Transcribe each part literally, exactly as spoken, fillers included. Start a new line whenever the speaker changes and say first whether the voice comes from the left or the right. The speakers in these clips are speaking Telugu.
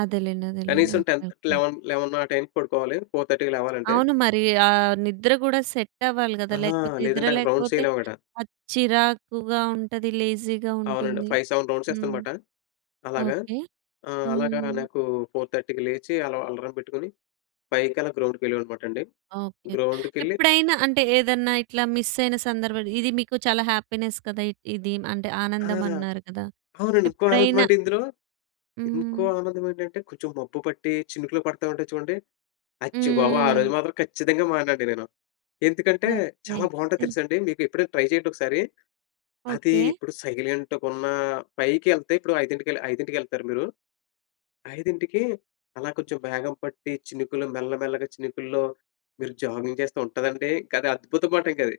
right: అదేలేండి. అదేలేండి.
left: కనీసం ten
right: okay.
left: Thirty,
right: okay.
left: Eleven eleven ఆ టైంకి పడుకోవాలి, ఫోర్ థర్టీ‌కి లేగవాలంటే.
right: అవును. మరీ ఆహ్, నిద్ర గూడా సెట్టవ్వాలి గదా!
left: ఆహా!
right: లేకపోతే, నిద్ర
left: లేదంటే, అక్కడ
right: లేకపోతే,
left: రౌండ్సెయ్యాలేమనమాట.
right: అది చిరాకుగా ఉంటది, లేజీ‌గా
left: అవునండొ.
right: ఉంటుంది.
left: ఫైవ్ సెవెన్
right: హ్మ్.
left: రౌండ్సేస్తానమాట. అలాగా.
right: ఓకే.
left: ఆహ్, అలాగా
right: హ్మ్.
left: నాకూ ఫోర్ థర్టీ‌కి లేచీ, అల అలారం పెట్టుకొని, ఫైవ్‌‌కలా గ్రౌండ్‌కెళ్ళేవాడినమాటండి.
right: ఓకే.
left: గ్రౌండుకెళ్ళి
right: ఎప్పుడైనా అంటే, ఏదన్నా ఇట్లా మిస్సయిన సందర్భాలు, ఇది మీకు చాలా హ్యాపీనెస్ కదా ఇ ఇది. అంటే,
left: ఆ!
right: ఆనందమన్నారు కదా!
left: అవునండి. ఇంకో
right: ఎప్పుడైనా
left: ఆనందమంటే ఇందులో
right: హ్మ్.
left: ఇంకో ఆనందమేంటంటే, కొంచుం మబ్బు పట్టీ, చినుకులు పడతా ఉంటాయి చూడండి, అచ్చి బాబో! ఆ రోజు
right: హ్మ్.
left: మాత్రం ఖచ్చితంగా మాననండి నేను. ఎందుకంటే,
right: ఓకే.
left: చాలా బావుంటది
right: టిన్
left: తెలుసాండి? మీకు ఎప్పుడైనా ట్రై చెయ్యండొకసారి. అదీ
right: ఓకే.
left: ఇప్పుడు సైలెంట్‌గున్నా పైకెళ్తే ఇప్పుడో ఐదింటికెళ్ ఐదింటికెళ్తారా మీరు? ఐదింటికి అలా కొంచుం మేఘం పట్టి చినుకులు, మెల్లమెల్లగా చినుకుల్లో మీరు జాగింగ్ చేస్తే ఉంటదండీ, ఇంకది అద్భుతమండింకది.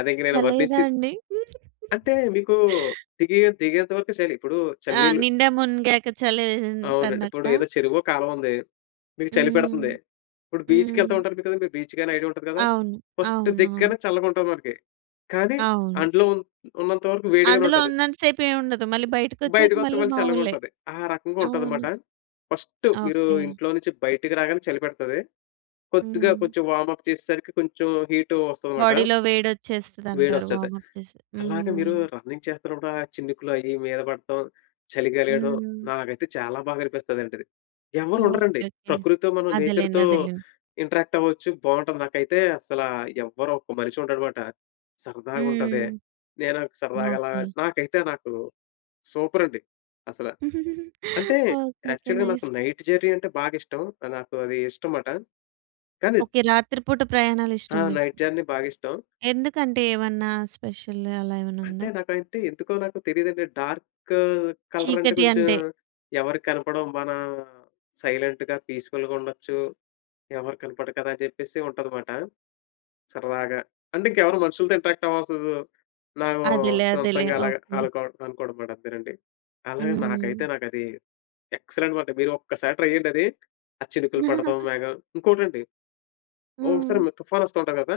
left: అదింక నేను
right: చలేయదా
left: వర్ణించి
right: అండి?
left: అంటే, మీకూ దిగే దిగేంత వరకే చలి. ఇప్పుడూ
right: ఆ!
left: చల్లనీళ్ళు
right: నిండా మునిగాక
left: అవునండి. ఇప్పుడు
right: చలేంటనట్టా?
left: ఏదో చెరువో, కాలవుంది. మీకు చలి
right: హ్మ్.
left: పెడతంది. ఇప్పుడు బీచ్‌కెళ్తా
right: హ్మ్.
left: ఉంటారు మి కదండి! బీచ్‌గైనా ఐడియా ఉంటది గదా!
right: అవును.
left: ఫస్ట్
right: అవునవును.
left: దిగగానే చల్లగుంటది మనకి. కానీ,
right: అవును.
left: అండులో ఉన్నంత వరకు వేడిగానే
right: అందులో
left: ఉంటది.
right: ఉన్నంత సేపు ఏవుండదు. మళ్ళీ బయటికొచ్చాక
left: బయటకొత్తే
right: మళ్ళీ
left: మళ్ళి
right: మావూలే.
left: చల్లగుంటది. ఆ రకంగా ఉంటదిమాట.
right: అవును.
left: ఫస్టు మీరూ
right: ఓకే.
left: ఇంట్లో నించి బయటికి రాగానే చలి పెడతది. కొద్దిగా,
right: హ్మ్.
left: కొంచెం వామప్ చేసేసరికి కొంచెం హీటూ వస్తది మాట.
right: బాడీ‌లో వేడొచ్చేస్తదంటారు,
left: వేడొస్తది.
right: వామప్ చేసి.
left: అలాగ మీరూ
right: హ్మ్.
left: రన్నింగ్ చేస్తనప్పుడు, ఆ చినుకులు అయ్యి మీద పడటం, చలిగా లేడం,
right: హ్మ్.
left: నాకైతే చాలా బాగా అనిపిస్తదంటది. ఎవ్వరుండరండి.
right: Okay, okay.
left: ప్రకృతితో మనం
right: అదేలేండి.
left: నేచర్‌తో
right: అదేలేండి.
left: ఇంటరాక్టవ్వొచ్చు, బావుంటది. నాకైతే అస్సలా ఎవ్వరొక్క మనిషి ఉండడుమాట. సరదాగుంటది.
right: హ్మ్.
left: నే నాకు సరదాగలా
right: ఓకే.
left: నాకైతే నాకు సూపరండి అసల. అంటే,
right: ఓకే. ఓకే.
left: యాక్చల్‌గా నాకు
right: నైస్.
left: నైట్ జెర్నీ అంటే బాగిష్టం. ఆహ్, నాకు అదీ ఇష్టం మాట. కాని ద్
right: ఓకే. రాత్రి పూట
left: ఆ!
right: ప్రయాణాలిష్టం మీకు.
left: నైట్ జర్నీ బాగిష్టం.
right: ఎందుకంటే, ఏవన్నా స్పెషల్ అలా
left: అంటే,
right: ఏవన్నుందా?
left: నాకయంటే, ఎందుకో నాకు తెలీదండి. డార్క్ కలరంటే
right: చీకటి
left: కొంచం,
right: అంటే
left: ఎవరికి కనపడం, మనం సైలెంట్‌గా, పీస్ఫుల్‌గుండొచ్చు. ఎవరు కనపడరు కదా! అని జెప్పేసి ఉంటది మాట. సరదాగా. అంటే, ఇంకెవరు మనుషులుతో ఇంటరాక్టవ్వవసరం లేదు. నాగో
right: అదేలే. అదేలే.
left: సొంతంగలాగ
right: ఓకే.
left: అలు‌కొ అనుకోడం‌మాటంతేనండి. అలాగే, నాకైతే,
right: హ్మ్.
left: నాకది ఎక్సలెంటనమాట. మీరు ఒక్కసారి ట్రై జెయ్యండది. ఆ చినుకులు పడతం, మేఘం. ఇంకోటండి, ఒ ఒకసారి
right: హ్మ్.
left: మీకు తుఫానొస్తా ఉంటది గదా!